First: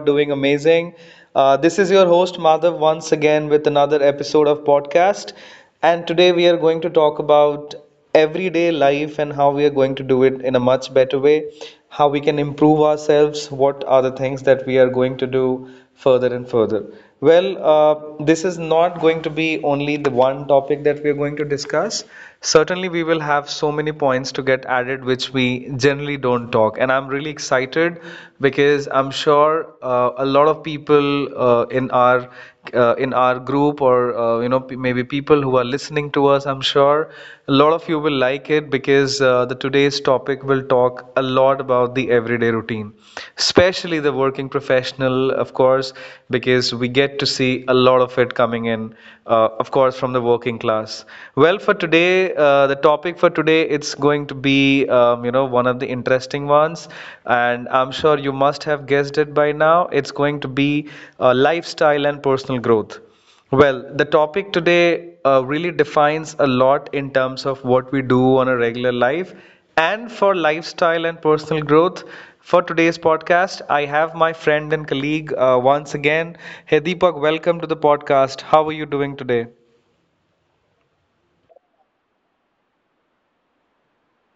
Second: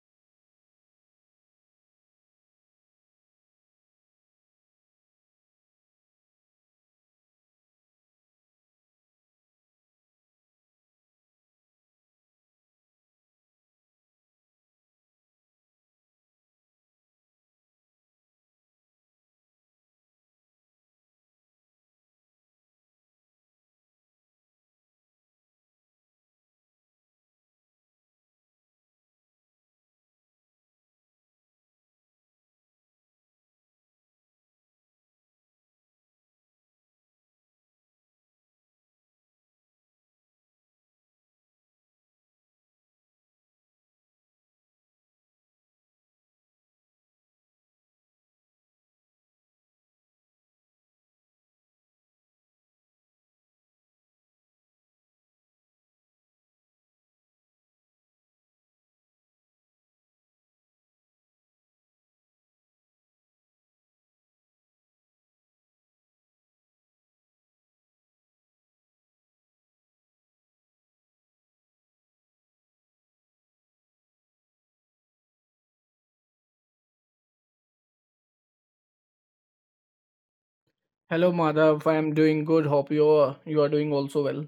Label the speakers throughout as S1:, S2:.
S1: doing amazing. This is your host, Madhav, once again with another episode of podcast. And today we are going to talk about everyday life and how we are going to do it in a much better way, how we can improve ourselves, what are the things that we are going to do further and further. Well, this is not going to be only the one topic that we are going to discuss. Certainly, we will have so many points to get added which we generally don't talk. And I'm really excited because I'm sure a lot of people in our group or maybe people who are listening to us, I'm sure a lot of you will like it because the today's topic will talk a lot about the everyday routine, especially the working professional, of course, because we get to see a lot of it coming in, of course, from the working class. Well, for today, the topic for today, it's going to be you know, one of the interesting ones, and I'm sure you must have guessed it by now. It's going to be lifestyle and personal growth. Well, the topic today really defines a lot in terms of what we do on a regular life and for lifestyle and personal growth. For today's podcast, I have my friend and colleague once again. Hey Deepak, welcome to the podcast. How are you doing today?
S2: Hello, Madhav. I am doing good. Hope you are doing also well.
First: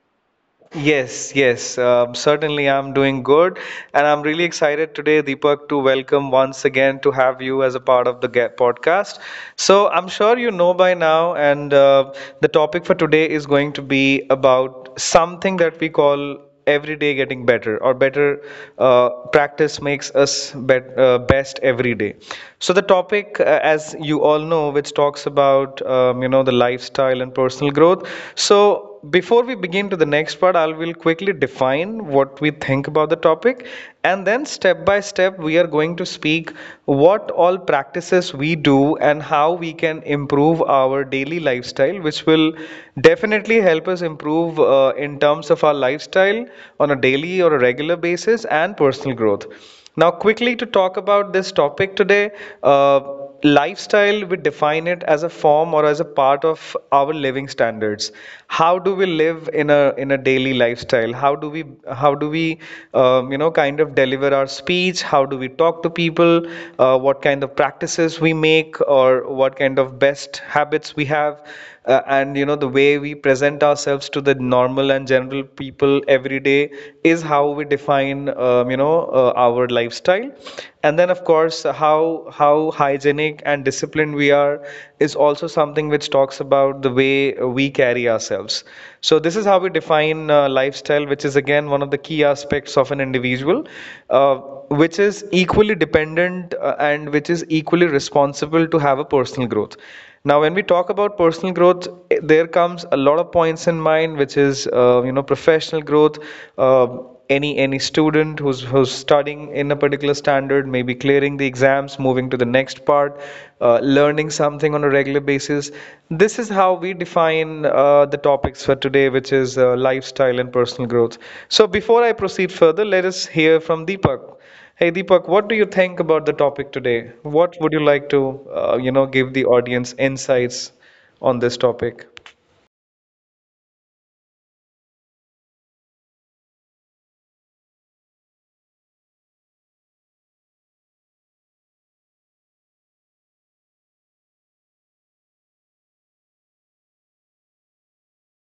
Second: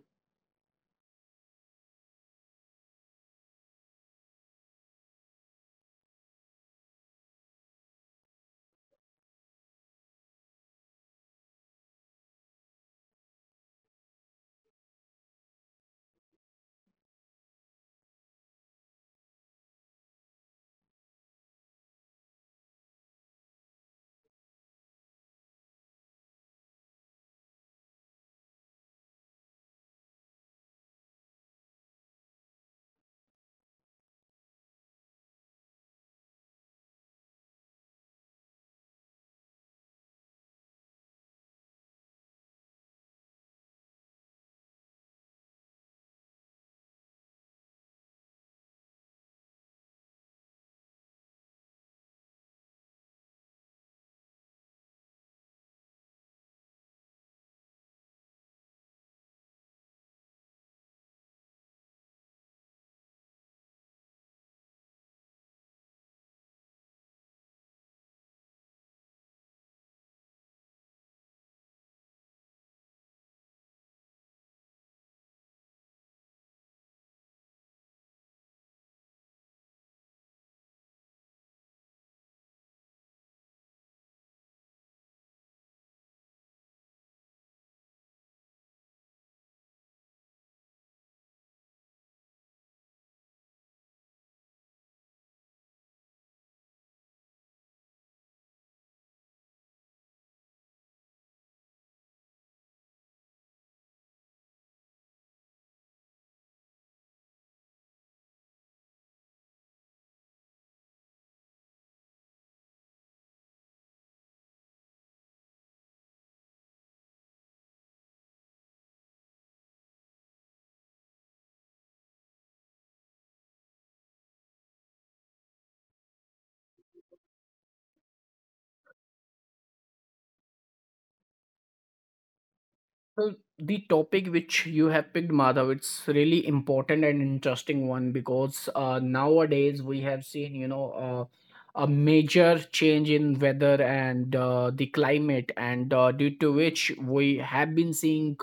S1: Yes, yes, certainly I'm doing good. And I'm really excited today, Deepak, to welcome once again to have you as a part of the Get podcast. So I'm sure you know by now, and the topic for today is going to be about something that we call every day getting better or better, practice makes us best every day. So the topic, as you all know, which talks about, you know, the lifestyle and personal growth. So before we begin to the next part, I will quickly define what we think about the topic, and then step by step we are going to speak what all practices we do and how we can improve our daily lifestyle, which will definitely help us improve in terms of our lifestyle on a daily or a regular basis and personal growth. Now, quickly to talk about this topic today, uh, lifestyle, we define it as a form or as a part of our living standards. How do we live in a daily lifestyle? How do we you know, kind of deliver our speech? How do we talk to people? What kind of practices we make or what kind of best habits we have? And you know, the way we present ourselves to the normal and general people every day is how we define, you know, our lifestyle. And then of course, how hygienic and disciplined we are is also something which talks about the way we carry ourselves. So this is how we define lifestyle, which is again one of the key aspects of an individual, uh, which is equally dependent and which is equally responsible to have a personal growth. Now, when we talk about personal growth, there comes a lot of points in mind, which is you know, professional growth. Uh, any student who's studying in a particular standard, maybe clearing the exams, moving to the next part, learning something on a regular basis. This is how we define the topics for today, which is lifestyle and personal growth. So, before I proceed further, let us hear from Deepak. Hey Deepak, what do you think about the topic today? What would you like to, you know, give the audience insights on this topic?
S2: So the topic which you have picked, Madhav, it's really important and interesting one because nowadays we have seen, you know, a major change in weather and the climate, and due to which we have been seeing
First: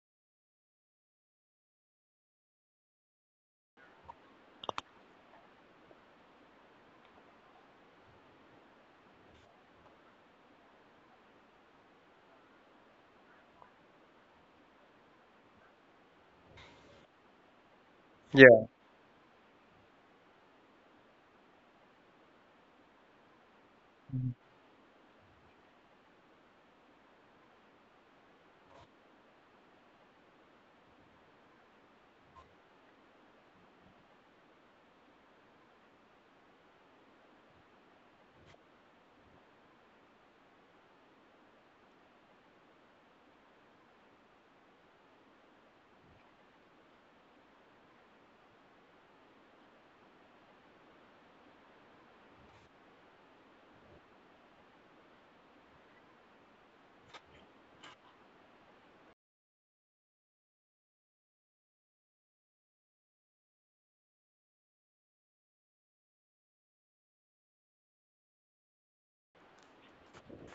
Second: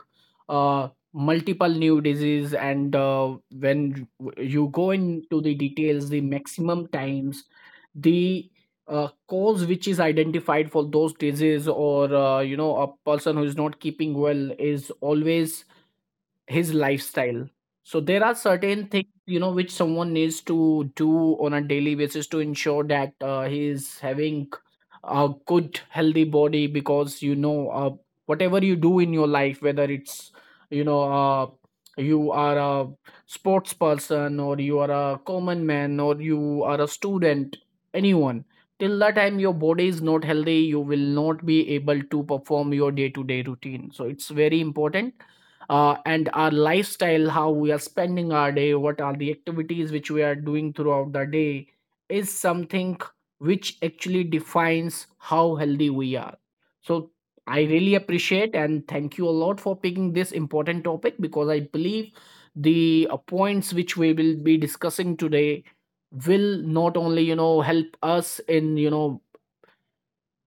S2: multiple new disease. And when you go into the details, the maximum times the cause which is identified for those disease or you know a person who is not keeping well is always his lifestyle. So there are
S1: Yeah.
S2: certain things, you know, which someone needs to do on a daily basis to ensure that he is having a good healthy body, because you know whatever you do in your life, whether it's you know you are a sports person or you are a common man or you are a student, anyone, till the time your body is not healthy, you will not be able to perform your day to day routine. So it's very important. And our lifestyle, how we are spending our day, what are the activities which we are doing throughout the day is something which actually defines how healthy we are. So I really appreciate and thank you a lot for picking this important topic, because I believe the points which we will be discussing today will not only you know help us in you know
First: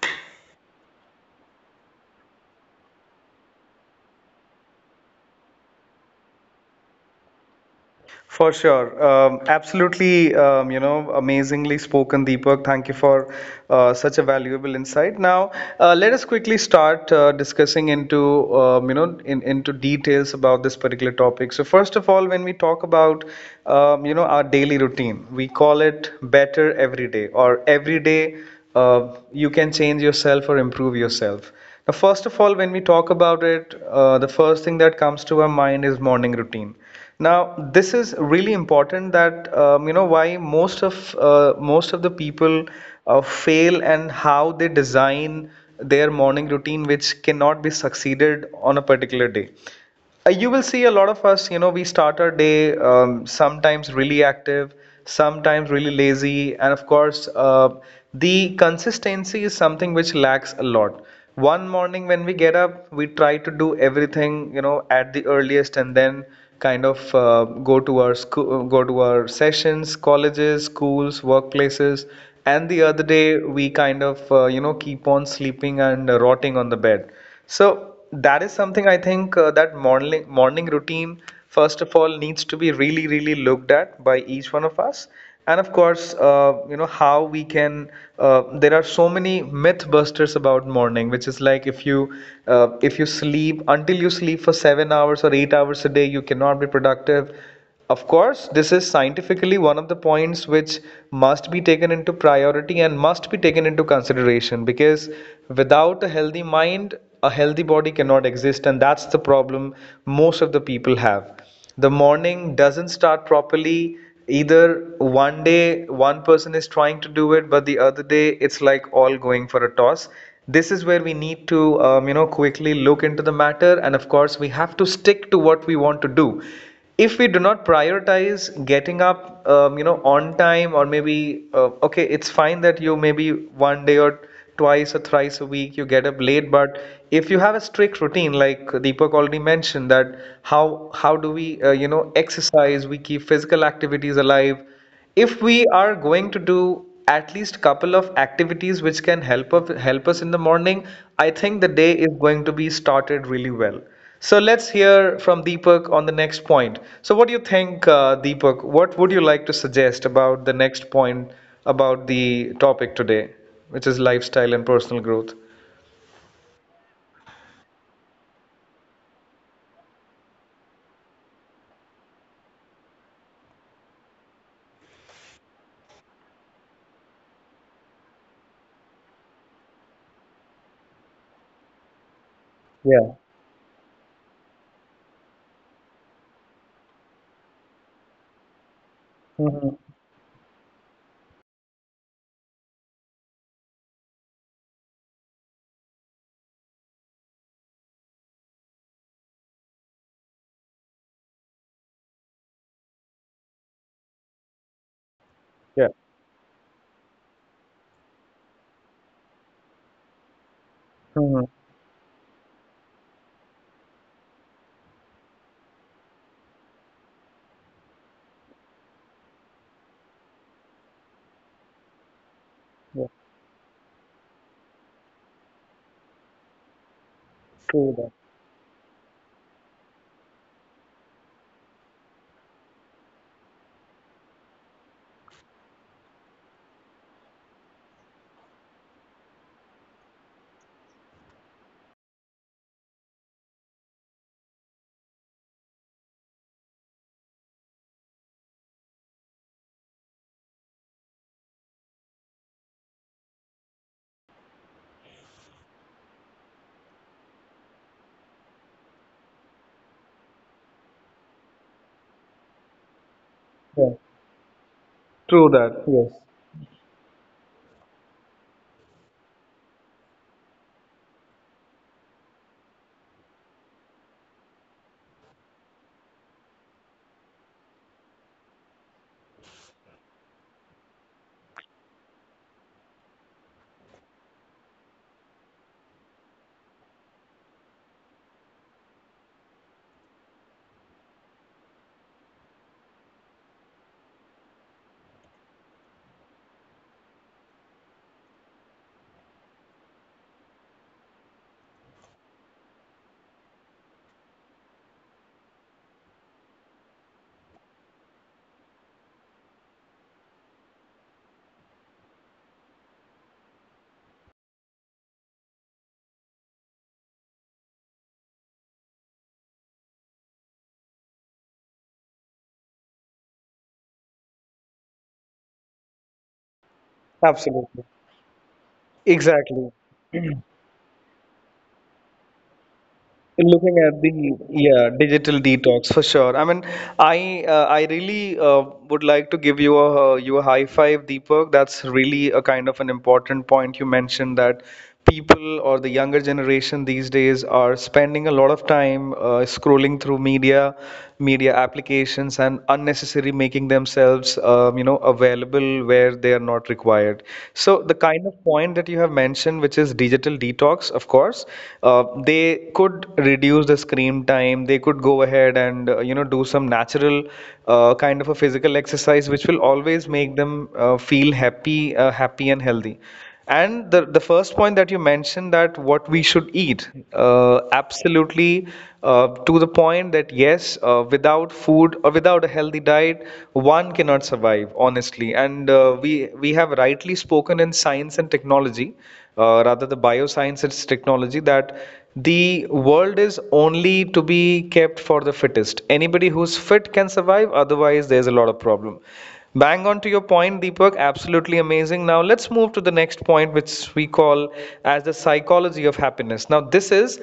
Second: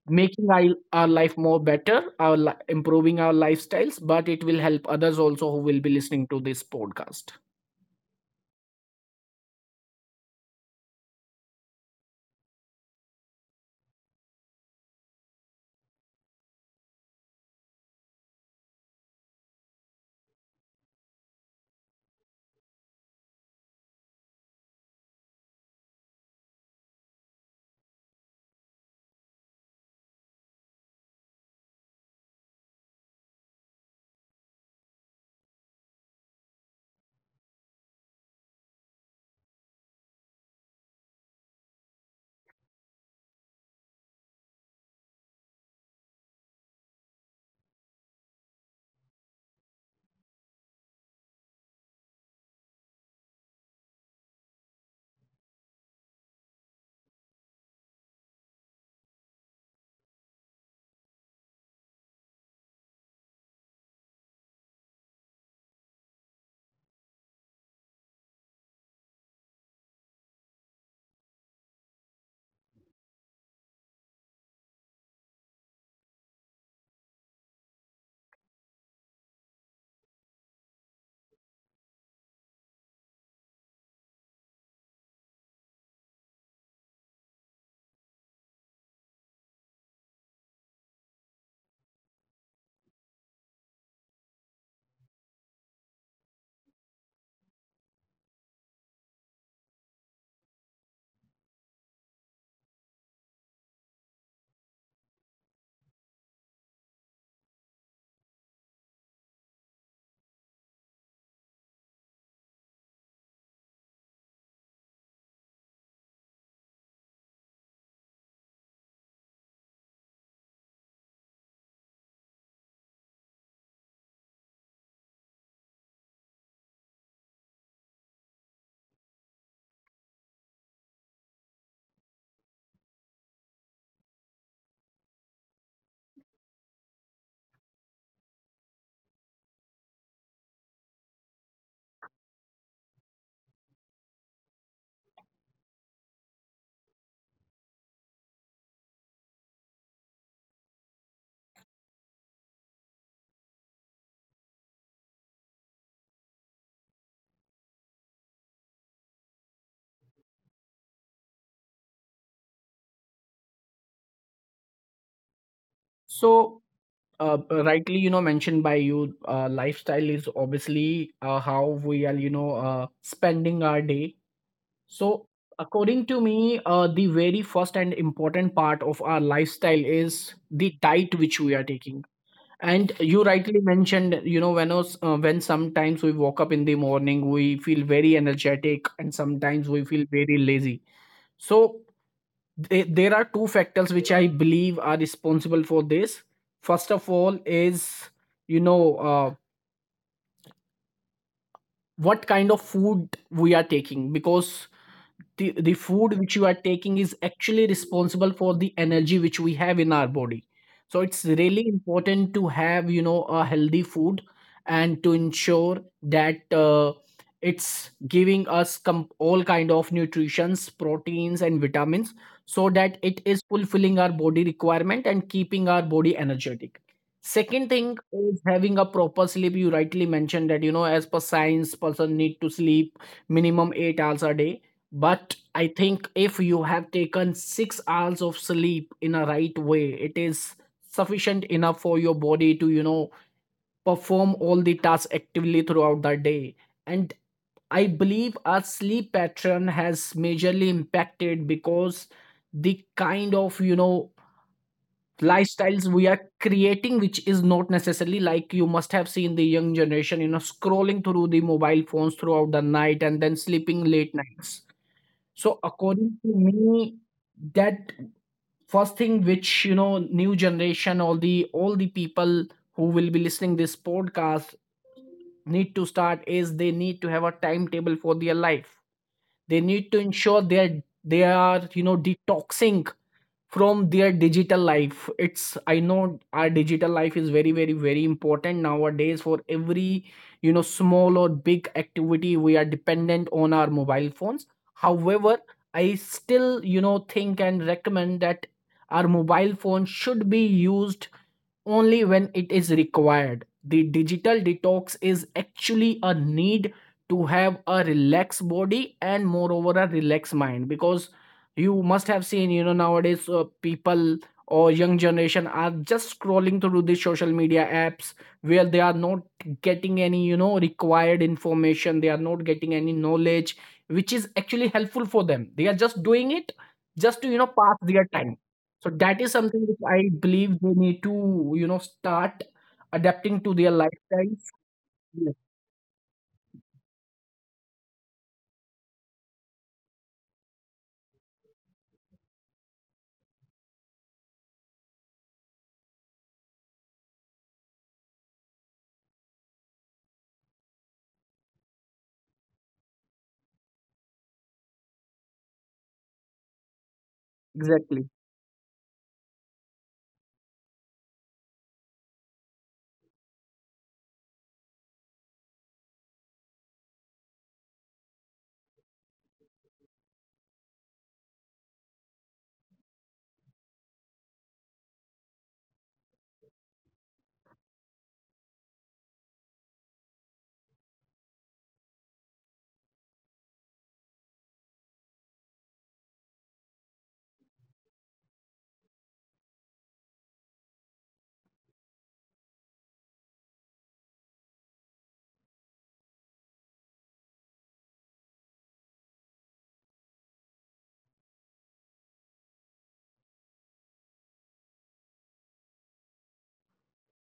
S2: making our life more better, improving our lifestyles, but it will help others also who will be listening to this podcast.
S1: For sure. Absolutely, you know, amazingly spoken, Deepak. Thank you for such a valuable insight. Now, let us quickly start discussing into, you know, into details about this particular topic. So, first of all, when we talk about, you know, our daily routine, we call it better every day or every day, you can change yourself or improve yourself. Now, first of all, when we talk about it, the first thing that comes to our mind is morning routine. Now, this is really important, that you know, why most of the people fail and how they design their morning routine, which cannot be succeeded on a particular day. You will see a lot of us, you know, we start our day, sometimes really active, sometimes really lazy, and of course, the consistency is something which lacks a lot. One morning when we get up, we try to do everything, you know, at the earliest, and then kind of go to our school, go to our sessions, colleges, schools, workplaces, and the other day we kind of, you know, keep on sleeping and rotting on the bed. So that is something I think, that morning routine first of all needs to be really looked at by each one of us. And of course, you know how we can. There are so many myth busters about morning, which is like if you sleep until you sleep for 7 hours or 8 hours a day, you cannot be productive. Of course, this is scientifically one of the points which must be taken into priority and must be taken into consideration, because without a healthy mind, a healthy body cannot exist, and that's the problem most of the people have. The morning doesn't start properly. Either one day one person is trying to do it, but the other day it's like all going for a toss. This is where we need to, you know, quickly look into the matter, and of course, we have to stick to what we want to do. If we do not prioritize getting up, you know, on time, or maybe okay, it's fine that you maybe one day or twice or thrice a week you get up late, but if you have a strict routine like Deepak already mentioned, that how do we you know, exercise, we keep physical activities alive, if we are going to do at least couple of activities which can help us in the morning, I think the day is going to be started really well. So let's hear from Deepak on the next point. So what do you think, Deepak, what would you like to suggest about the next point about the topic today, which is lifestyle and personal growth?
S2: So, rightly, you know, mentioned by you, lifestyle is obviously how we are, you know, spending our day. So, according to me, the very first and important part of our lifestyle is the diet which we are taking. And
S1: Yeah.
S2: you rightly mentioned, you know, when us, when sometimes we woke up in the morning, we feel very energetic, and sometimes
S1: Mm-hmm.
S2: we feel very lazy. So there are 2 factors which I believe are responsible for this. First of all, is you know what kind of food we are taking, because the
S1: Yeah.
S2: food which you are taking is actually responsible for the energy which we have in our body. So it's
S1: Mm-hmm.
S2: really important to have you know a healthy food, and to ensure that it's giving us all kind of nutritions, proteins and vitamins, so that
S1: Yeah.
S2: it is fulfilling our body requirement and keeping our body energetic. Second thing
S1: True that.
S2: is having a proper sleep. You rightly mentioned that you know as per science person need to sleep minimum 8 hours a day, but I think if you have taken 6 hours of sleep in a right way, it is sufficient enough for your body to, you know, perform all the tasks actively throughout the day. And I believe our sleep pattern has majorly impacted because the kind of, you know, lifestyles we are creating, which is not necessarily like you must have seen the young generation, you know, scrolling through the mobile phones throughout the night and then sleeping
S1: Yeah.
S2: late nights. So
S1: True that.
S2: according
S1: Yes.
S2: to me, that first thing which you know, new generation, all the people who will be listening this podcast need to start is they need to have a timetable for their life. They need to ensure they are you know detoxing from their digital life. It's, I know our digital life is very very very important nowadays. For every you know small or big activity we are dependent on our mobile phones. However, I still you know think and recommend that our mobile phone should be used only when it is required. The digital detox is actually a need to have a relaxed body and moreover a relaxed mind, because you must have seen you know nowadays people or young generation are just scrolling through the social media apps, where they are not getting any you know required information, they are not getting any knowledge which is actually helpful for them. They are just doing it just to you know pass
S1: Absolutely.
S2: their time. So that is something
S1: Exactly.
S2: which I believe they need to you know start adapting to their
S1: Looking at the,
S2: lifestyles.
S1: yeah,
S2: Yes.
S1: digital detox for sure. I mean, I really would like to give you a, high five, Deepak. That's really a kind of an important point you mentioned, that people or the younger generation these days are spending a lot of time scrolling through media, media applications, and unnecessarily making themselves, you know, available where they are not required. So the
S2: Exactly.
S1: kind of point that you have mentioned, which is digital detox, of course, they could reduce the screen time. They could go ahead and you know, do some natural kind of a physical exercise, which will always make them feel happy, happy and healthy. And the first point that you mentioned, that what we should eat, absolutely, to the point that yes, without food or without a healthy diet, one cannot survive, honestly. And we have rightly spoken in science and technology, rather the bioscience and technology, that the world is only to be kept for the fittest. Anybody who's fit can survive. Otherwise, there's a lot of problem. Bang on to your point, Deepak. Absolutely amazing. Now let's move to the next point, which we call as the psychology of happiness. Now this is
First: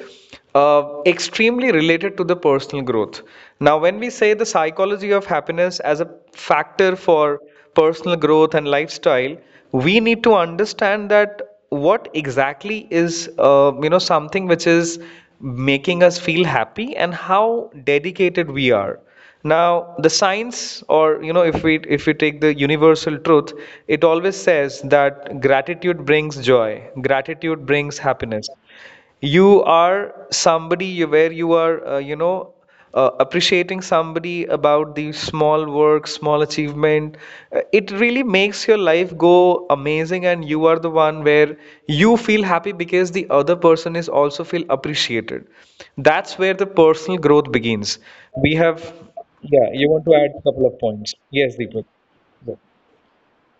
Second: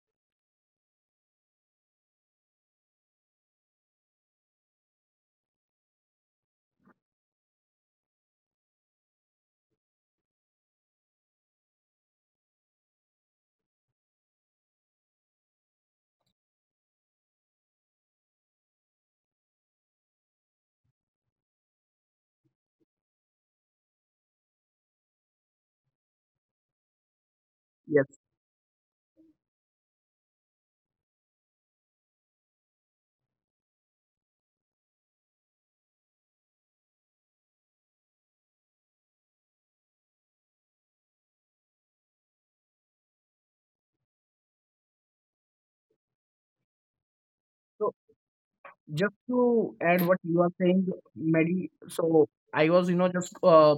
S1: extremely related to the personal growth. Now, when we say the psychology of happiness as a factor for personal growth and lifestyle, we need to understand that what exactly is something which is making us feel happy and how dedicated we are. Now the science, or if we take the universal truth, it always says that gratitude brings joy, gratitude
S2: Yes.
S1: brings happiness. You are somebody where you are, appreciating somebody about the small work, small achievement. It really makes your life go amazing, and you are the one where you feel happy because the other person is also feel appreciated. That's where the personal growth
S2: So,
S1: begins. We have.
S2: just to
S1: Yeah,
S2: add
S1: you
S2: what
S1: want to
S2: you
S1: add
S2: are
S1: a couple
S2: saying,
S1: of points.
S2: medi
S1: Yes, Deepak.
S2: so I
S1: Yeah.
S2: was you know just uh,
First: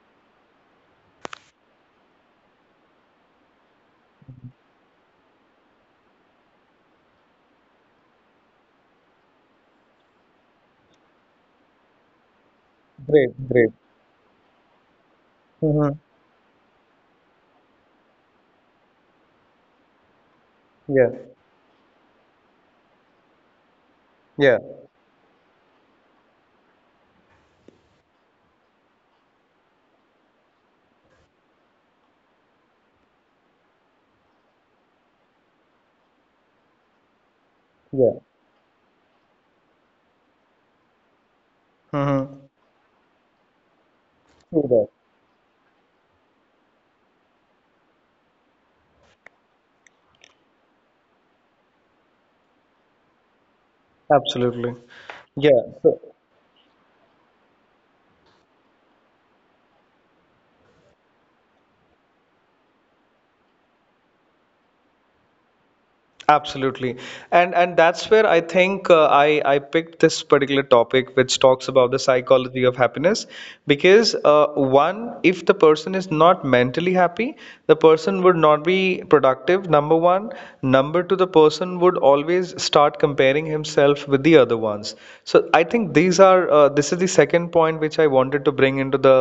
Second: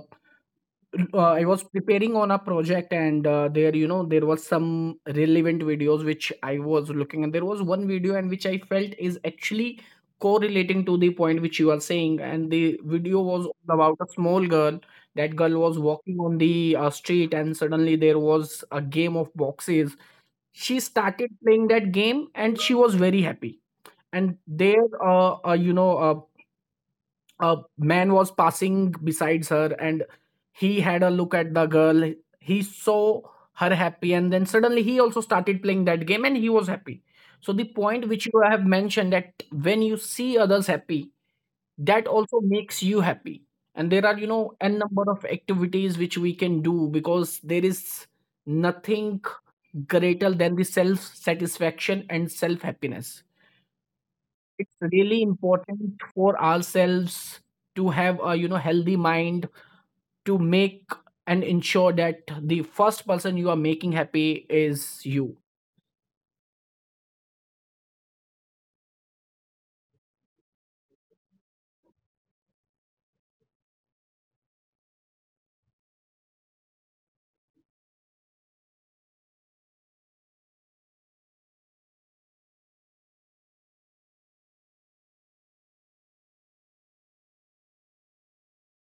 S2: uh, I was preparing on a project, and there you know there was some relevant videos which I was looking, and there was one video and which I felt is actually correlating to the point which you are saying. And the video
S1: Great,
S2: was
S1: great.
S2: about a small girl. That girl was
S1: Hmm.
S2: walking on the street, and suddenly there was a game of boxes. She
S1: Yeah.
S2: started playing that game and she was very happy. And
S1: Yeah.
S2: there you know a man was passing besides her, and he had a look at the girl. He saw her happy, and then suddenly he also started playing that game and he was happy. So the
S1: Yeah.
S2: point which you have mentioned, that when you see others happy, that
S1: Hmm.
S2: also makes you happy. And there are you
S1: True
S2: know
S1: that.
S2: n number of activities which we can do, because there is nothing greater than the self satisfaction and self happiness.
S1: Absolutely.
S2: It's really
S1: Yeah. So,
S2: important for ourselves to have a you know healthy mind, to make and ensure that the first person you are making happy is you.
S1: absolutely. And that's where I think I picked this particular topic which talks about the psychology of happiness, because one, if the person is not mentally happy, the person would not be productive, number one. Number two, the person would always start comparing himself with the other ones. So I think these are this is the second point which I wanted to bring into the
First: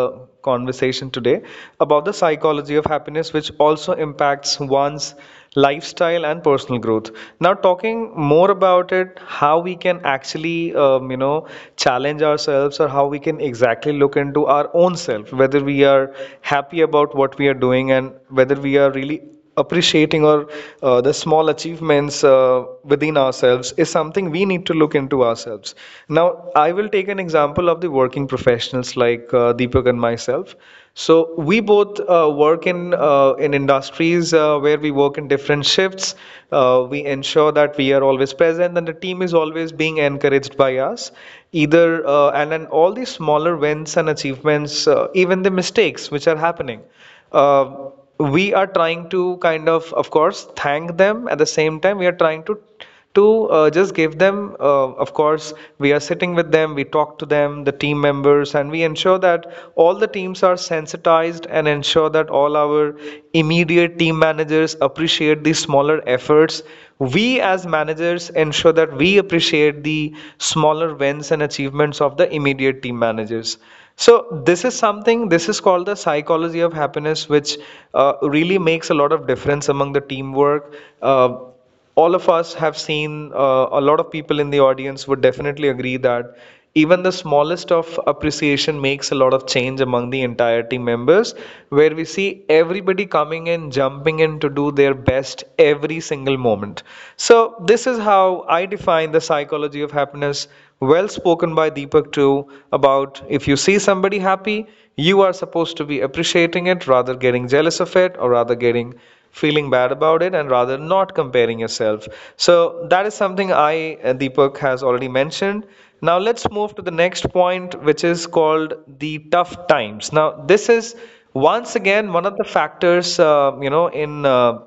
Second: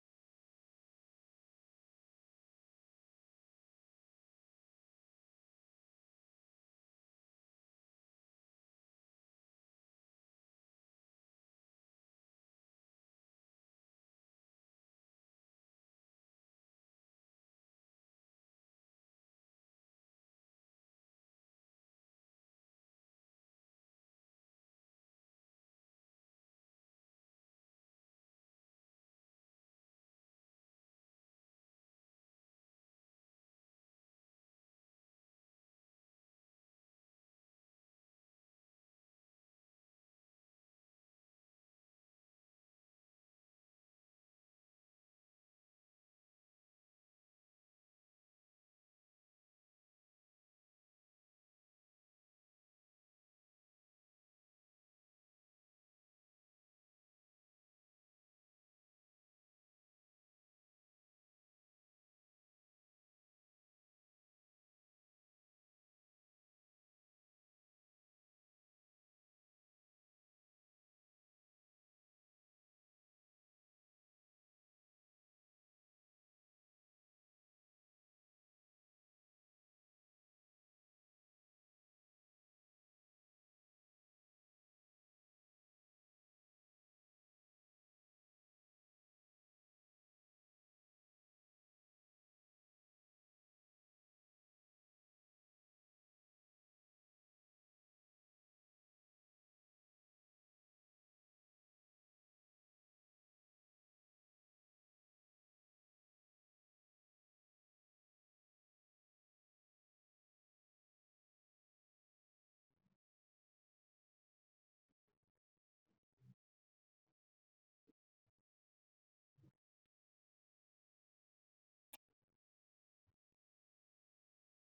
S1: conversation today about the psychology of happiness, which also impacts one's lifestyle and personal growth. Now talking more about it, how we can actually challenge ourselves, or how we can exactly look into our own self whether we are happy about what we are doing and whether we are really appreciating or the small achievements within ourselves is something we need to look into ourselves. Now, I will take an example of the working professionals like Deepak and myself. So we both work in industries where we work in different shifts. We ensure that we are always present, and the team is always being encouraged by us. Either and then all these smaller wins and achievements, even the mistakes which are happening. Uh, we are trying to kind of course, thank them. At the same time, we are trying to just give them, of course, we are sitting with them, we talk to them, the team members, and we ensure that all the teams are sensitized and ensure that all our immediate team managers appreciate the smaller efforts. We, as managers, ensure that we appreciate the smaller wins and achievements of the immediate team managers. So, this is something, this is called the psychology of happiness, which really makes a lot of difference among the teamwork. Uh, all of us have seen, a lot of people in the audience would definitely agree that even the smallest of appreciation makes a lot of change among the entire team members, where we see everybody coming in, jumping in to do their best every single moment. So this is how I define the psychology of happiness. Well spoken by Deepak too, about if you see somebody happy, you are supposed to be appreciating it, rather getting jealous of it, or rather getting feeling bad about it, and rather not comparing yourself. So that is something I, Deepak, has already mentioned. Now let's move to the next point, which is called the tough times. Now this is once again one of the factors,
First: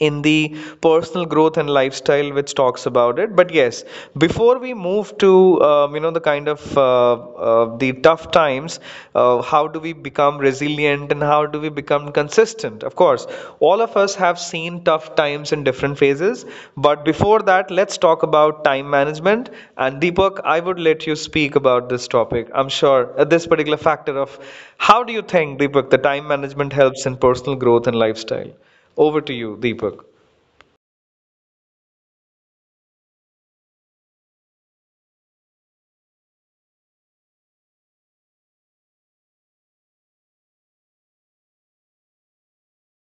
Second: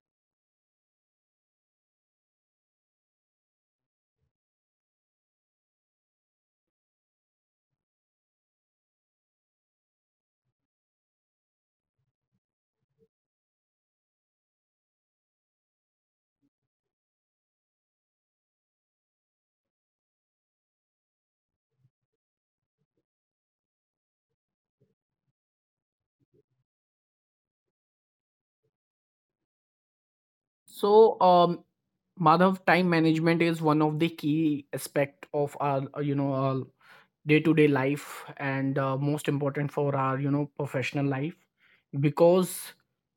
S1: in the personal growth and lifestyle, which talks about it. But yes, before we move to the kind of the tough times, how do we become resilient and how do we become consistent? Of course, all of us have seen tough times in different phases, but before that, let's talk about time management. And Deepak, I would let you speak about this topic. I'm sure this particular factor of how do you think, Deepak, the time management helps in personal growth and lifestyle. Over to you, Deepak.
S2: So um, Madhav, time management is one of the key aspect of our you know our day-to-day life, and most important for our you know professional life. Because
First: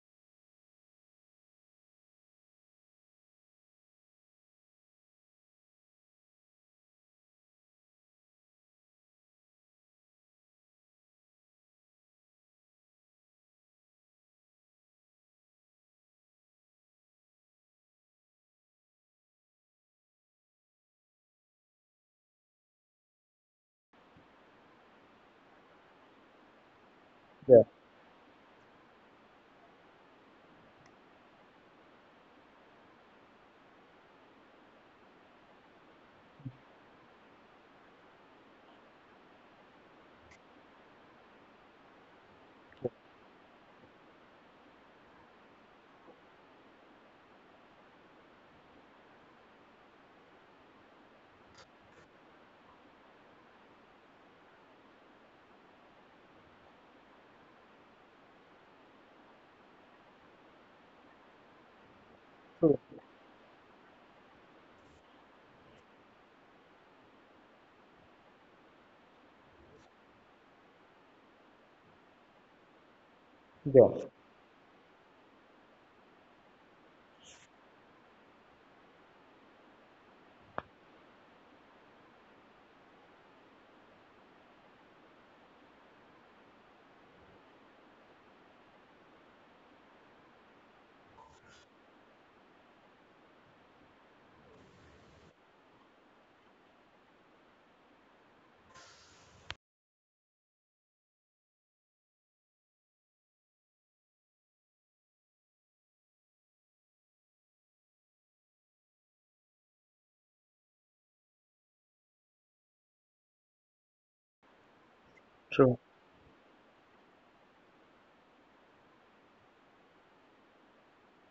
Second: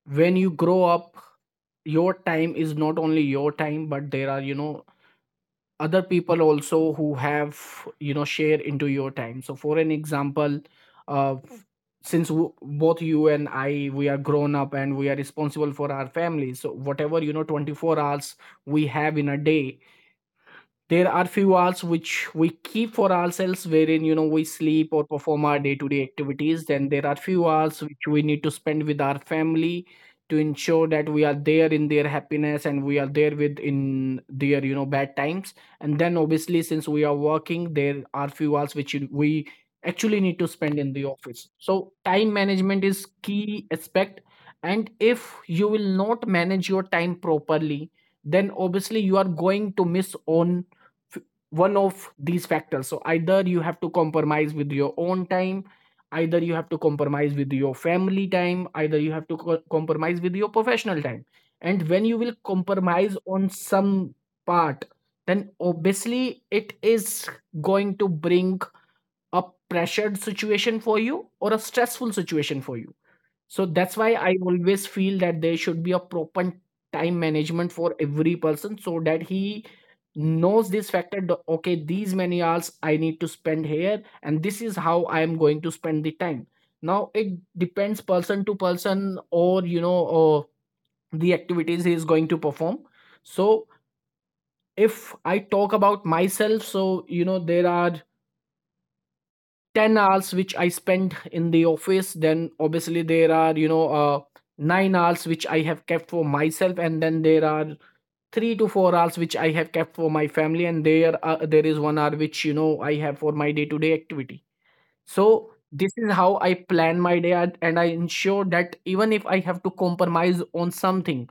S2: when you grow up, your time is not only your time, but there are you know other people also who have you know share into your time. So for an example, uh, since both you and I we are grown up and we are responsible for our families, so whatever you know 24 hours we have in a day, there are few hours which we keep for ourselves, wherein you know we sleep or perform our day-to-day activities. Then there are few
S1: Yeah,
S2: hours which we need to spend with our family, to ensure that we are there in their happiness and we are there with in their you know bad times. And then obviously since we are working, there are few hours which we actually need to spend in the office. So time management is key aspect, and if you will not manage your time properly, then obviously you are going to miss on f- one of these factors. So either you have to compromise with your own time, either you have to compromise with your family time, either you have to compromise with your professional time. And when you will compromise on some part, then obviously it is going to bring a pressured situation for you or a stressful situation for you. So that's
S1: yeah,
S2: why I always feel that there should be a proper time management for every person, so that he knows this factor okay, these many hours I need to spend here and this is how I am going to spend the time. Now it depends person to person, or you know, or the activities he is going to perform. So if I talk about myself, so you know there are 10 hours which I spend in the office, then obviously there are you know 9 hours which I have kept for myself, and then there are 3 to 4 hours which I have kept for my family, and there is 1 hour which you know I have for my day to day activity. So
S1: true.
S2: this is how I plan my day and I ensure that even if I have to compromise on something,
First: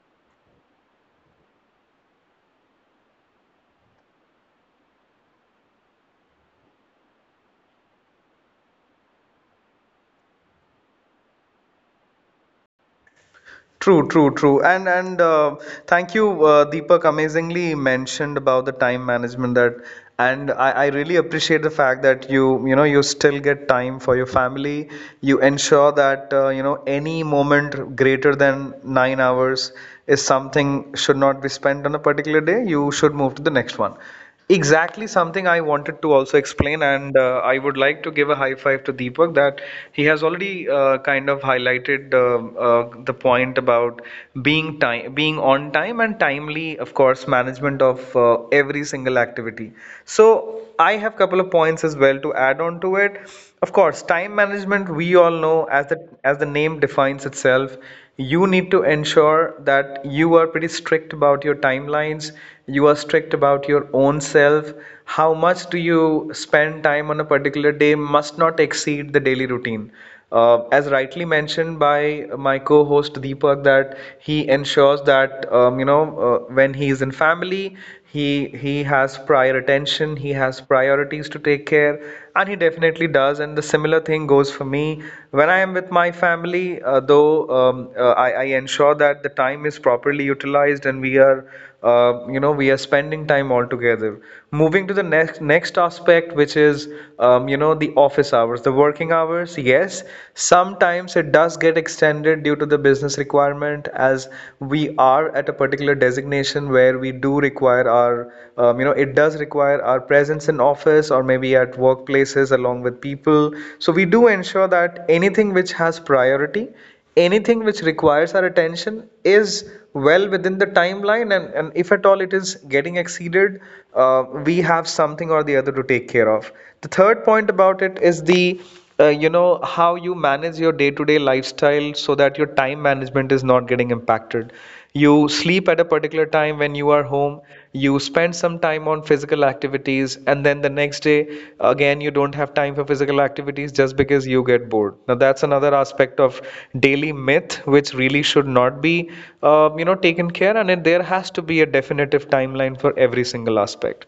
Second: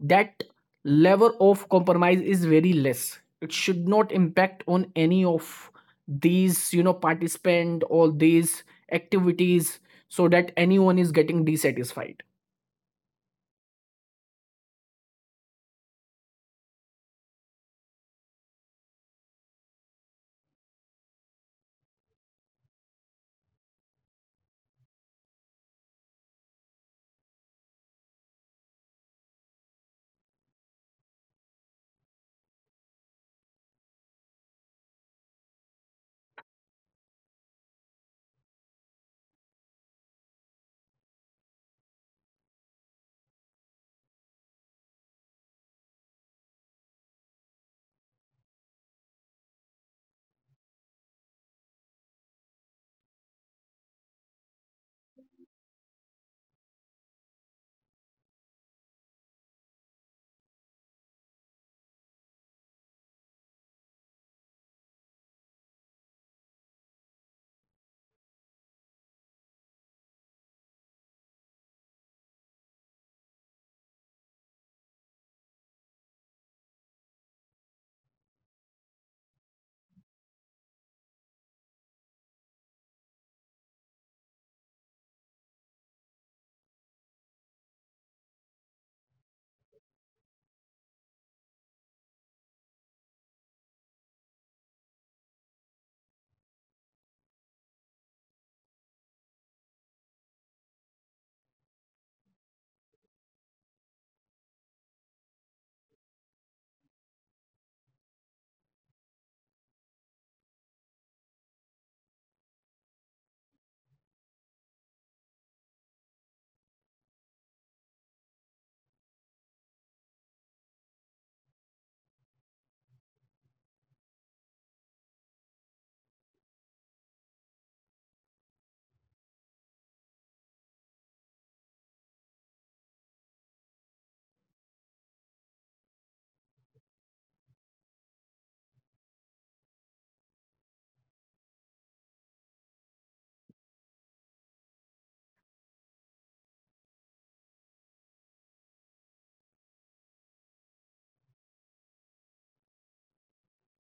S2: that level of compromise is very less. It should not impact on any of these, you know, participant or these activities, so that anyone is getting dissatisfied.
S1: True, true, true. And thank you, Deepak, amazingly mentioned about the time management that, and I really appreciate the fact that you know you still get time for your family. You ensure that any moment greater than 9 hours is something should not be spent on a particular day. You should move to the next one. Exactly something I wanted to also explain, and I would like to give a high five to Deepak that he has already kind of highlighted the point about being time, being on time and timely, of course, management of every single activity. So I have couple of points as well to add on to it. Of course, time management we all know, as the name defines itself, you need to ensure that you are pretty strict about your timelines. You are strict about your own self. How much do you spend time on a particular day must not exceed the daily routine, as rightly mentioned by my co-host Deepak, that he ensures that when he is in family, he has prior attention, he has priorities to take care, and he definitely does. And the similar thing goes for me when I am with my family, though I ensure that the time is properly utilized and we are, we are spending time all together. Moving to the next aspect, which is, the office hours, the working hours. Yes, sometimes it does get extended due to the business requirement, as we are at a particular designation where we do require our, it does require our presence in office or maybe at workplaces along with people. So we do ensure that anything which has priority, anything which requires our attention is well within the timeline. And if at all it is getting exceeded, we have something or the other to take care of. The third point about it is the, how you manage your day-to-day lifestyle so that your time management is not getting impacted. You sleep at a particular time when you are home, you spend some time on physical activities, and then the next day again you don't have time for physical activities just because you get bored. Now that's another aspect of daily myth which really should not be taken care, and there has to be a definitive timeline for every single aspect.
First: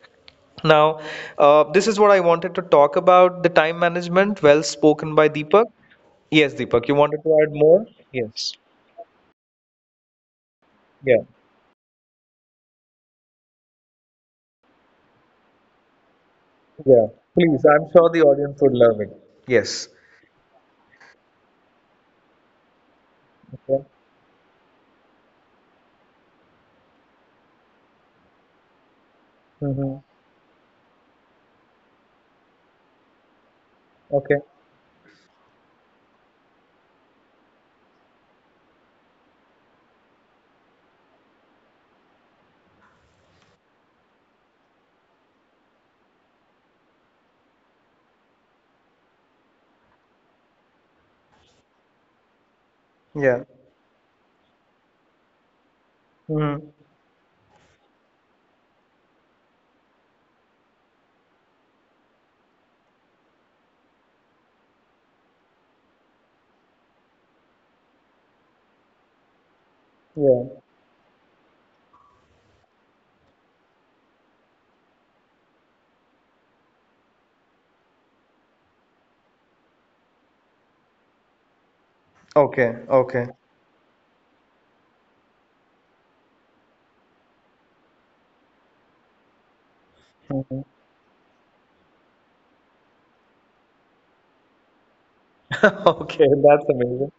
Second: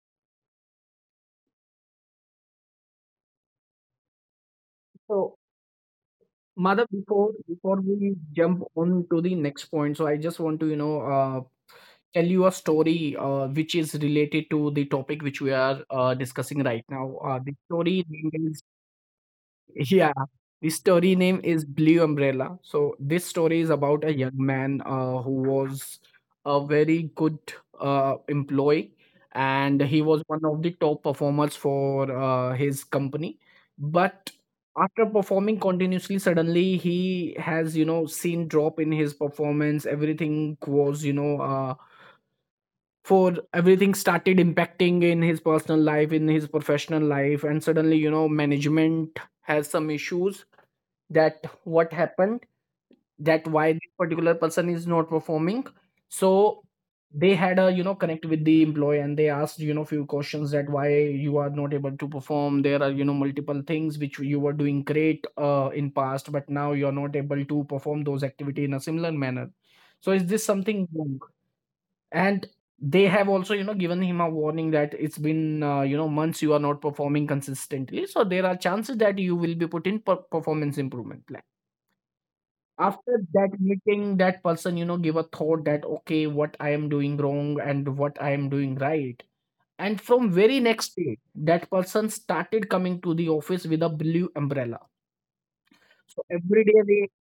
S1: Now, this is what I wanted to talk about the time management. Well spoken by
S2: So
S1: Deepak. Yes, Deepak,
S2: Mother,
S1: you wanted
S2: before
S1: to add
S2: before
S1: more?
S2: we
S1: Yes.
S2: jump on to the next point, so I just want to, you know,
S1: Yeah,
S2: tell you a story which is related to the topic which we are discussing right
S1: yeah.
S2: now. The
S1: Please, I'm
S2: story
S1: sure
S2: name
S1: the
S2: is
S1: audience would love it. Yes.
S2: yeah, the story name is Blue Umbrella. So this story is
S1: Okay.
S2: about a young man who was a very good employee, and he
S1: Yeah.
S2: was one of the top performers for his company. But
S1: Okay.
S2: after performing continuously, suddenly he has you know seen drop in his performance. Everything was you know. For everything started impacting in his personal life, in his professional life. And suddenly management has some issues that what happened, that
S1: Yeah.
S2: why this particular person is not performing. So
S1: Hmm.
S2: they had a connect with the employee, and they asked few questions that why you are not able to perform. There are multiple things which you were doing great in past, but now you are not able to perform those activity in a similar manner. So is this
S1: Yeah.
S2: something wrong? And they have also given him a warning that it's been months you are not performing consistently, so there are chances that you will be put in performance improvement plan.
S1: Okay.
S2: After
S1: Okay.
S2: that meeting, that person give a thought that, okay, what I am doing wrong and what I am doing right. And from very
S1: Mhm.
S2: next day, that person started coming to the office with a blue umbrella. So
S1: Okay.
S2: every
S1: That's
S2: day they
S1: amazing.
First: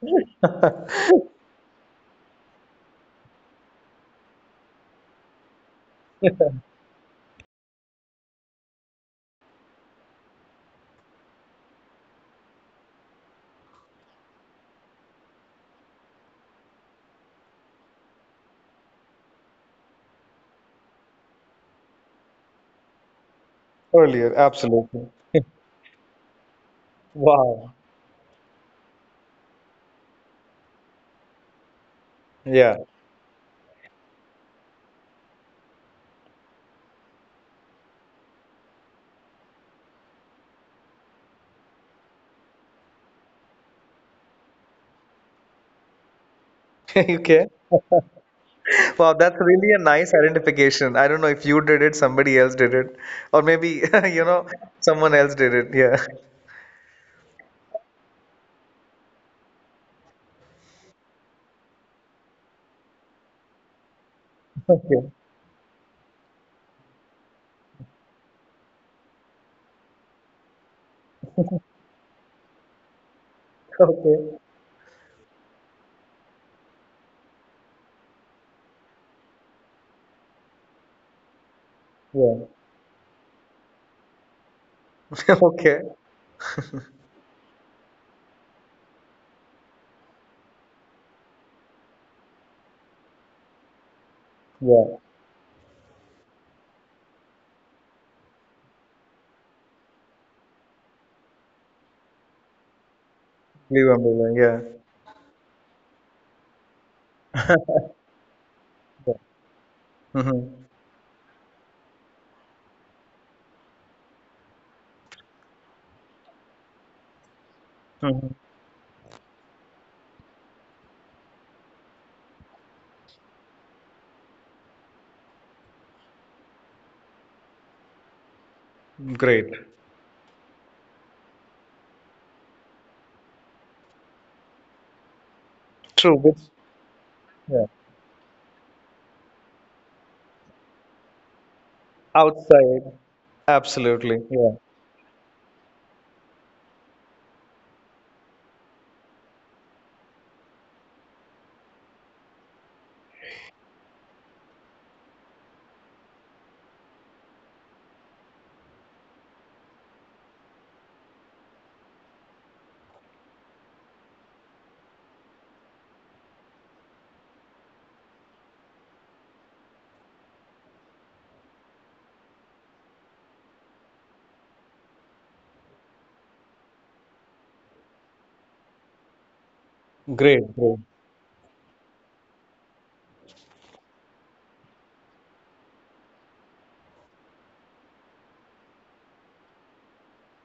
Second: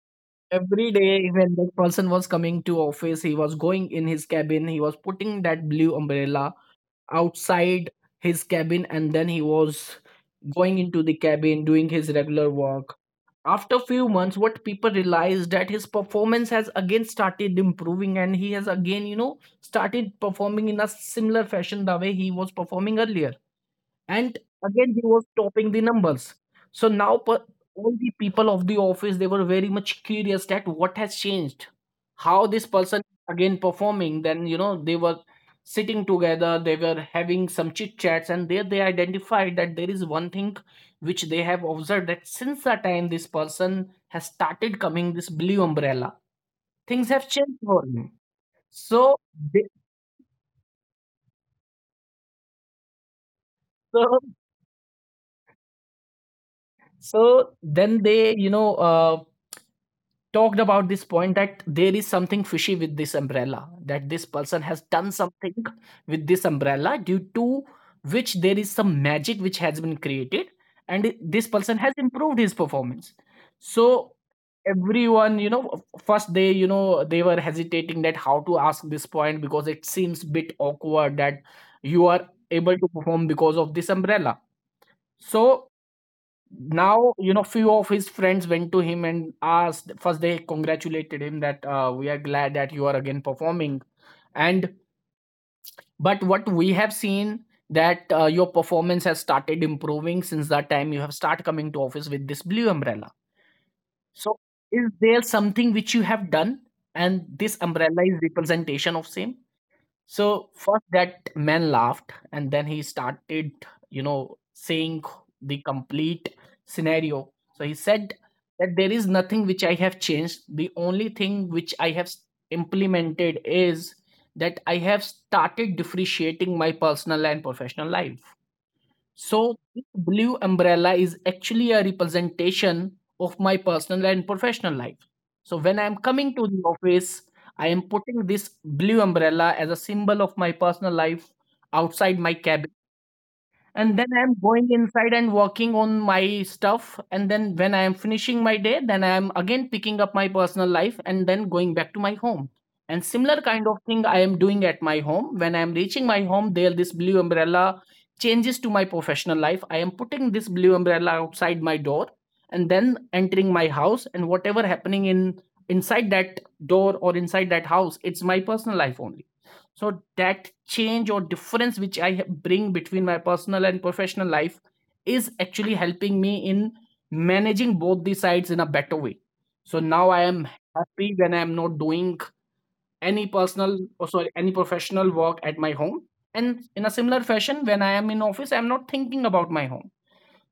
S2: Every day when that person was coming to office, he was going in his cabin, he was putting that blue umbrella outside his cabin, and then he was going into the cabin doing his regular work. After few months, what people realized that his performance has again started improving, and he has again started performing in a similar fashion the way he was performing earlier.
S1: Earlier,
S2: And again he
S1: absolutely.
S2: was topping the numbers. So now.
S1: Wow.
S2: All the people of the office, they were very much curious that what has changed, how this
S1: Yeah.
S2: person again performing. Then they were sitting together, they were having some chit chats, and there they identified that there is one thing which they have observed, that since the time this person has started coming this blue umbrella, things have
S1: Okay.
S2: changed for him.
S1: Wow,
S2: So,
S1: that's
S2: they,
S1: really a nice identification. I don't know if you did it, somebody else did it, or maybe,
S2: so,
S1: you know, someone else did it. Yeah.
S2: so then they talked about this point that there is something fishy with this umbrella, that this person has done
S1: Okay.
S2: something with this umbrella, due to which there is some magic which has been created and this person has improved his performance. So
S1: Okay.
S2: everyone first they they were hesitating that how to ask this point, because it seems bit awkward that you are
S1: Yeah.
S2: able to perform because of this umbrella. So
S1: Okay.
S2: now few of his friends went to him and asked. First they congratulated him that, we are glad that you are again performing, and
S1: Yeah.
S2: but what we have seen that your performance has started improving since that time you have started coming to office with this blue umbrella.
S1: Leave Umbrella.
S2: So
S1: Yeah.
S2: is there something which you have done and this umbrella is representation of
S1: Yeah.
S2: same? So
S1: Mm-hmm.
S2: first that man laughed, and then he started, saying the complete scenario. So he said
S1: Mm-hmm.
S2: that there is nothing which I have changed. The only thing which I have implemented is that I have started differentiating my personal and professional life.
S1: Great.
S2: So, this blue umbrella is actually a representation of my personal and professional life. So, when I am
S1: True.
S2: coming
S1: Which,
S2: to the office, I
S1: yeah.
S2: am putting this blue umbrella as a symbol of my personal life outside my cabin,
S1: Outside,
S2: and then
S1: absolutely.
S2: I'm
S1: Yeah.
S2: going inside and working on my stuff. And then when I am finishing my day, then I am again picking up my personal life and then going back to my home. And similar kind of thing I am doing at my home. When I am reaching my home, there this blue umbrella changes to my professional life. I am putting this blue umbrella outside my door and then entering my house, and whatever happening in inside that door or inside that house, it's my personal life only. So that change or difference which I bring between my personal and professional life is actually helping me in managing both the sides in a better way. So now I
S1: Great,
S2: am
S1: great.
S2: happy when I am not doing any personal or sorry any professional work at my home. And in a similar fashion, when I am in office, I am not thinking about my home.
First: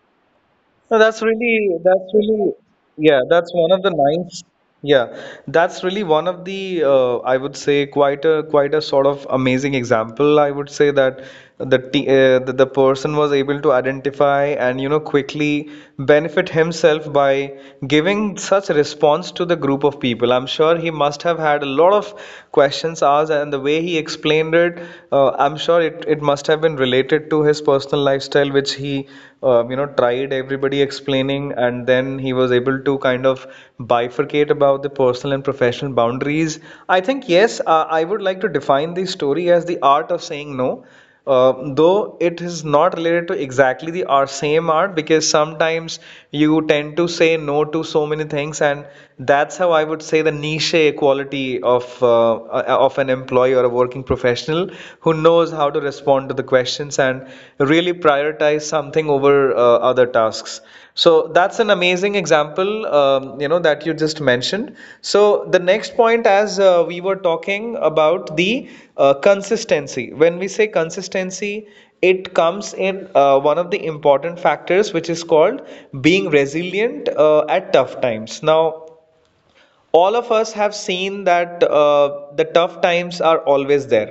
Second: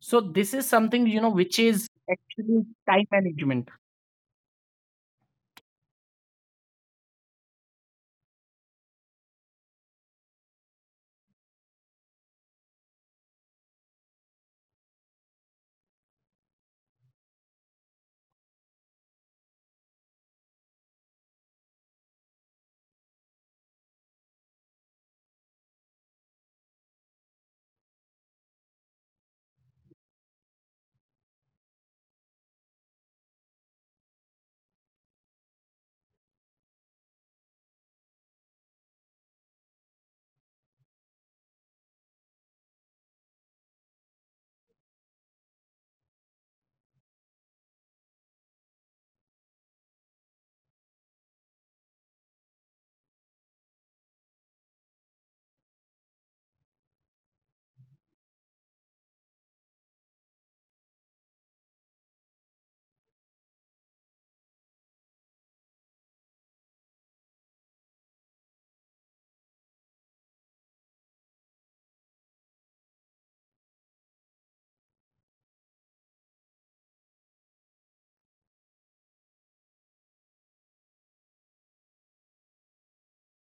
S2: So this is
S1: No,
S2: something which is
S1: that's really,
S2: actually time
S1: yeah, that's
S2: management.
S1: one of the nice, yeah, that's really one of the, I would say, quite a, quite a sort of amazing example. I would say that the person was able to identify and, you know, quickly benefit himself by giving such response to the group of people. I'm sure he must have had a lot of questions asked, and the way he explained it, I'm sure it must have been really related to his personal lifestyle, which he, tried everybody explaining, and then he was able to kind of bifurcate about the personal and professional boundaries. I think, yes, I would like to define the story as the art of saying no. Though it is not related to exactly the our same art, because sometimes you tend to say no to so many things, and that's how I would say the niche quality of uh, of an employee or a working professional who knows how to respond to the questions and really prioritize something over other tasks. So that's an amazing example, that you just mentioned. So the next point, as we were talking about the, consistency, when we say consistency, it comes in one of the important factors, which is called being resilient at tough times. Now, all of us have seen that the tough times are always there.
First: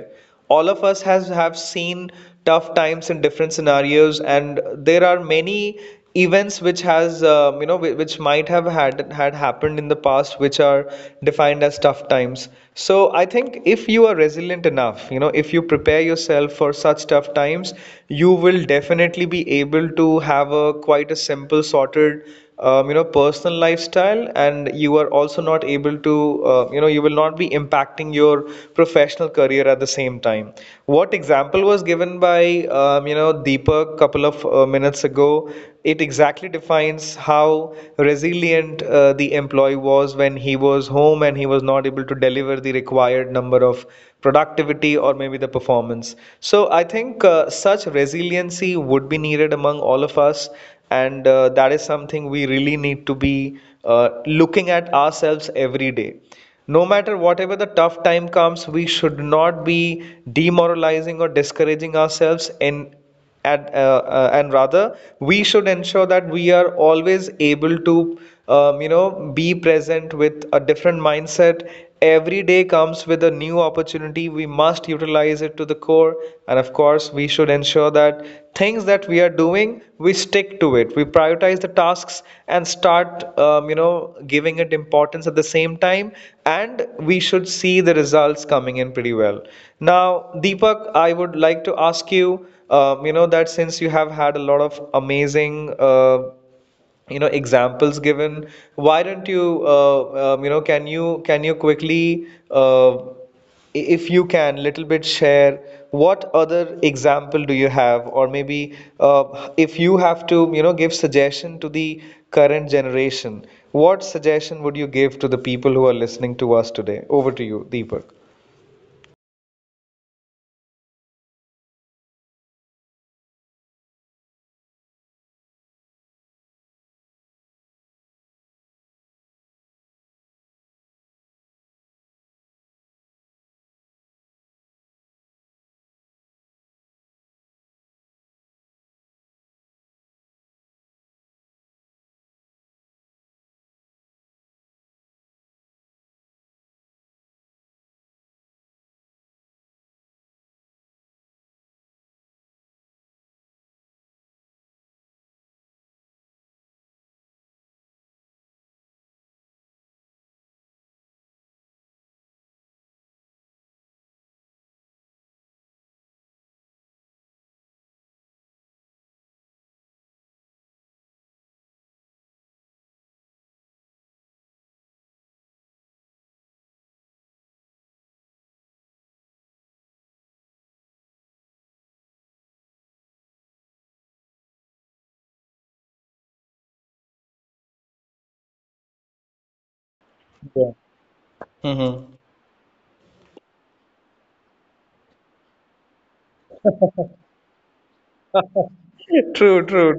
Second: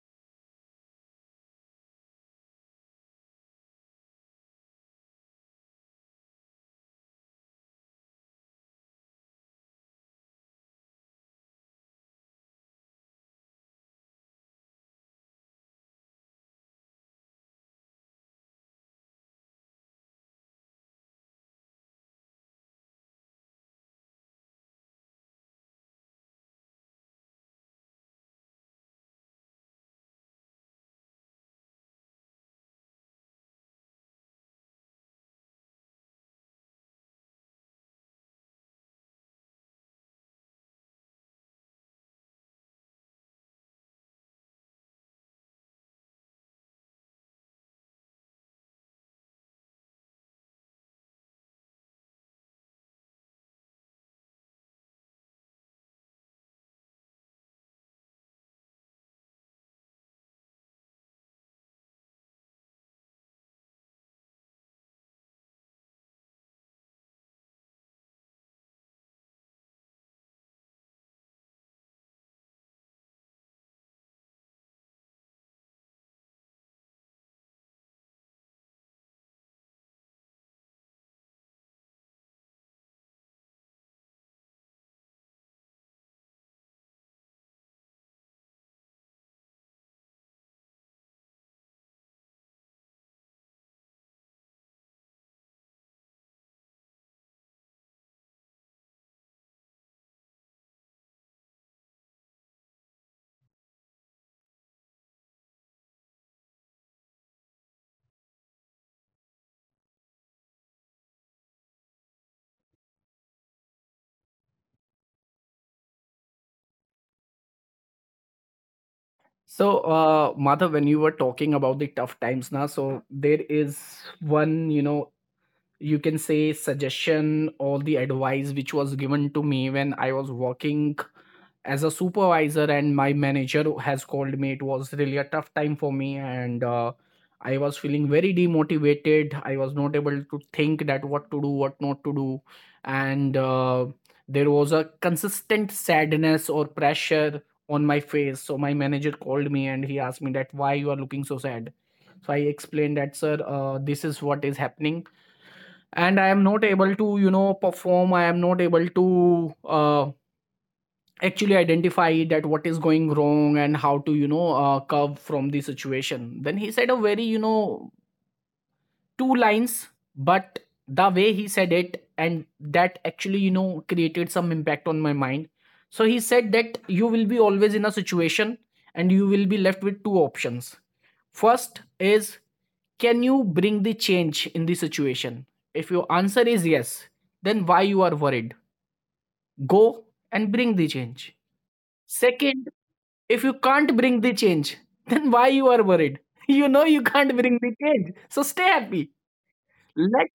S1: All of us has have seen tough times in different scenarios, and there are many events which has which might have had happened in the past, which are defined as tough times. So I think if you are resilient enough, you know, if you prepare yourself for such tough times, you will definitely be able to have a quite a simple sorted, personal lifestyle, and you are also not able to you will not be impacting your professional career at the same time. What example was given by, Deepak couple of minutes ago, it exactly defines how resilient the employee was when he was home and he was not able to deliver the required number of productivity, or maybe the performance. So I think Such resiliency would be needed among all of us. And that is something we really need to be looking at ourselves every day. No matter whatever the tough time comes, we should not be demoralizing or discouraging ourselves, and rather we should ensure that we are always able to be present with a different mindset. Every day comes with a new opportunity. We must utilize it to the core. And of course, we should ensure that things that we are doing, we stick to it. We prioritize the tasks and start, giving it importance at the same time. And we should see the results coming in pretty well. Now, Deepak, I would like to ask you, that since you have had a lot of amazing, examples given, why don't you you know can you quickly if you can little bit share what other example do you have, or maybe if you have to, you know, give suggestion to the current generation, what suggestion would you give to the people who are listening to us today? Over to you, Deepak.
S2: So, Madhav, when you were talking about the tough times now, so there is one, you can say suggestion or the advice which was given to me when I was working as a supervisor, and my manager has called me. It was really a tough time for me, and I was feeling very demotivated. I was not able to think that what to do, what not to do. And there was a consistent sadness or pressure on my face. So my manager called me and he asked me that why you are looking so sad. So I explained that, sir, this is what is happening, and I am not able to perform. I am not able to actually identify that what is going wrong and how to curve from the situation. Then he said a very two lines, but the way he said it, and that actually, created some impact on my mind. So he said that you will be always in a situation and you will be left with two options. First is, can you bring the change in the situation? If your answer is yes, then why you are worried? Go and bring the
S1: Yeah.
S2: change.
S1: Mm-hmm.
S2: Second, if you can't bring the change, then why you are worried? You know you can't bring the change. So stay happy.
S1: True,
S2: Let
S1: true,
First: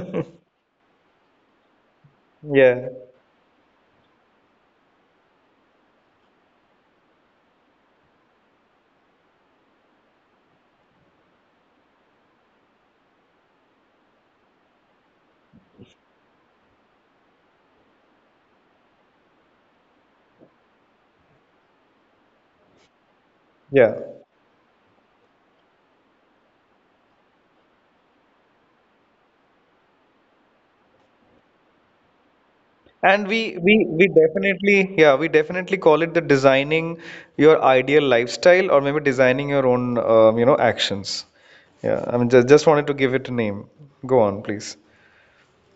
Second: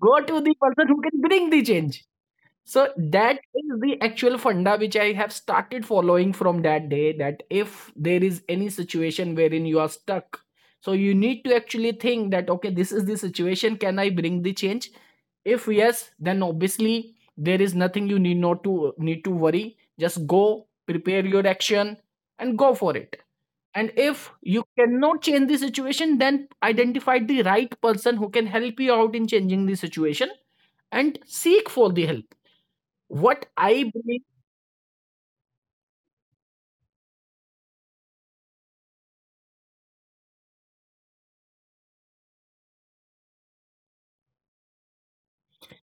S2: Go to the person who can bring the change.
S1: Yeah,
S2: So that is the actual funda which I have started following from that day, that if there is any situation wherein you are stuck, so you need to actually think that, okay, this is the situation, can I bring the change? If yes, then obviously there is nothing you need not to need to worry. Just go, prepare your action and go for it. And
S1: yeah.
S2: if you cannot change the situation, then identify the right person who can help you out in changing the situation and seek for the help.
S1: And
S2: What
S1: we,
S2: I
S1: we we
S2: believe,
S1: definitely, yeah, we definitely call it the designing your ideal lifestyle, or maybe designing your own, actions. Yeah, I mean, just wanted to give it a name. Go on, please.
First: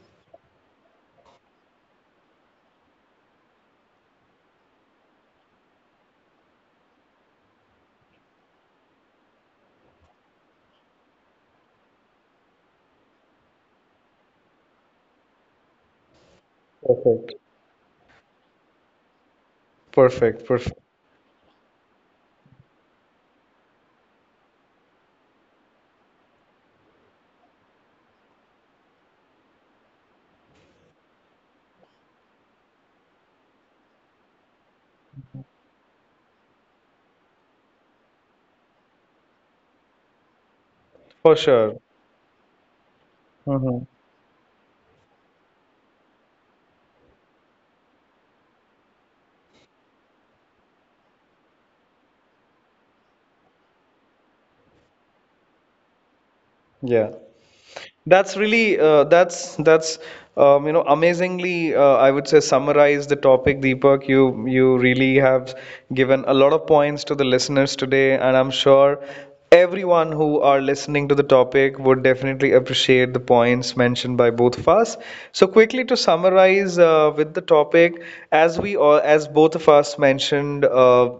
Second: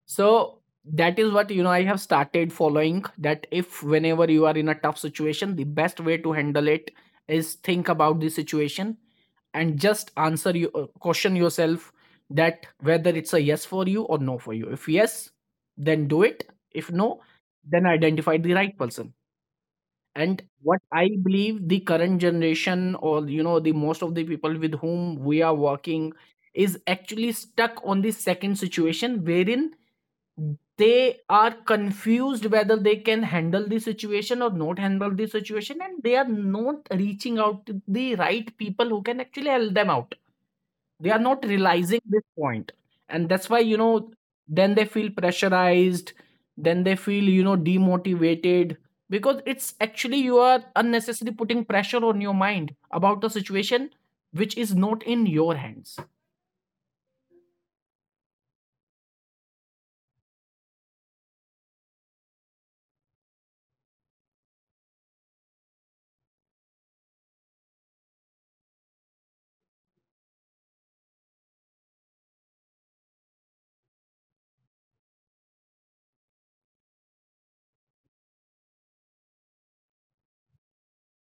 S2: so that is what I have started following, that if whenever you are in a tough situation, the best way to handle it is think about the situation and just answer you question yourself that whether it's a yes for you or no for you. If yes, then do it. If no,
S1: Perfect.
S2: then identify the right person. And
S1: Perfect.
S2: what
S1: Perfect.
S2: I believe, the current generation or the most of the people with whom we are working is actually stuck on the second situation, wherein they are confused whether they can handle the situation or not handle the situation, and they are not reaching out to the right people who can actually help them out. They are
S1: For
S2: not
S1: sure.
S2: realizing this point, and that's why
S1: Mm-hmm.
S2: then they feel pressurized, then they feel demotivated. Because it's actually you are unnecessarily putting pressure on your mind about a situation which is not in your hands.
S1: Yeah. That's really that's you know amazingly, I would say, summarize the topic, Deepak. You really have given a lot of points to the listeners today, and I'm sure everyone who are listening to the topic would definitely appreciate the points mentioned by both of us. So quickly, to summarize with the topic, as we all as both of us mentioned, uh,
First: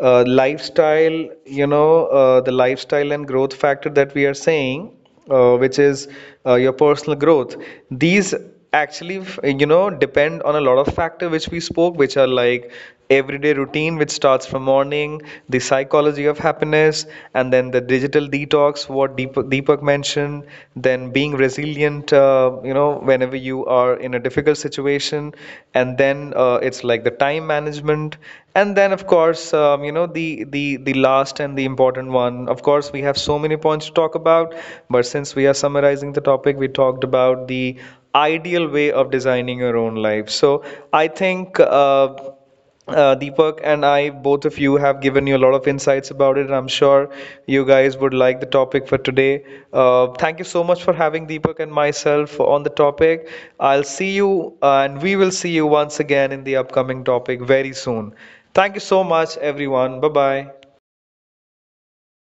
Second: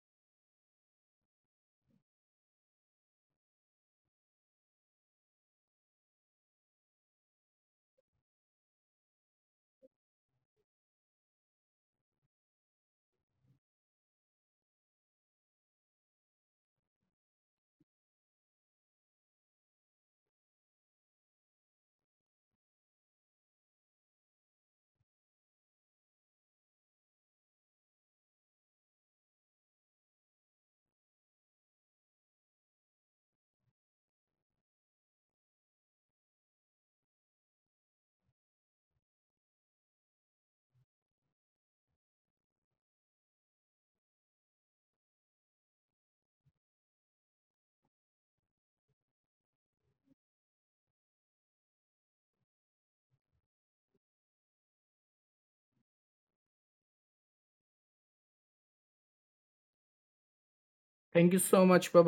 S1: uh, lifestyle, you know, the lifestyle and growth factor that we are saying, which is your personal growth, these actually, depend on a lot of factor which we spoke, which are like everyday routine, which starts from morning, the psychology of happiness, and then the digital detox, what Deepak mentioned, then and being resilient, whenever you are in a difficult situation. And then it's like the time management. And then, of course, the last and the important one. Of course, we have so many points to talk about, but since we are summarizing the topic, we talked about the ideal way of designing your own life. So I think. Deepak and I, both of you, have given you a lot of insights about it, and I'm sure you guys would like the topic for today. Thank you so much for having Deepak and myself on the topic. I'll see you, and we will see you once again in the upcoming topic very soon. Thank you so much, everyone. Bye bye.
S2: Thank you so much. Bye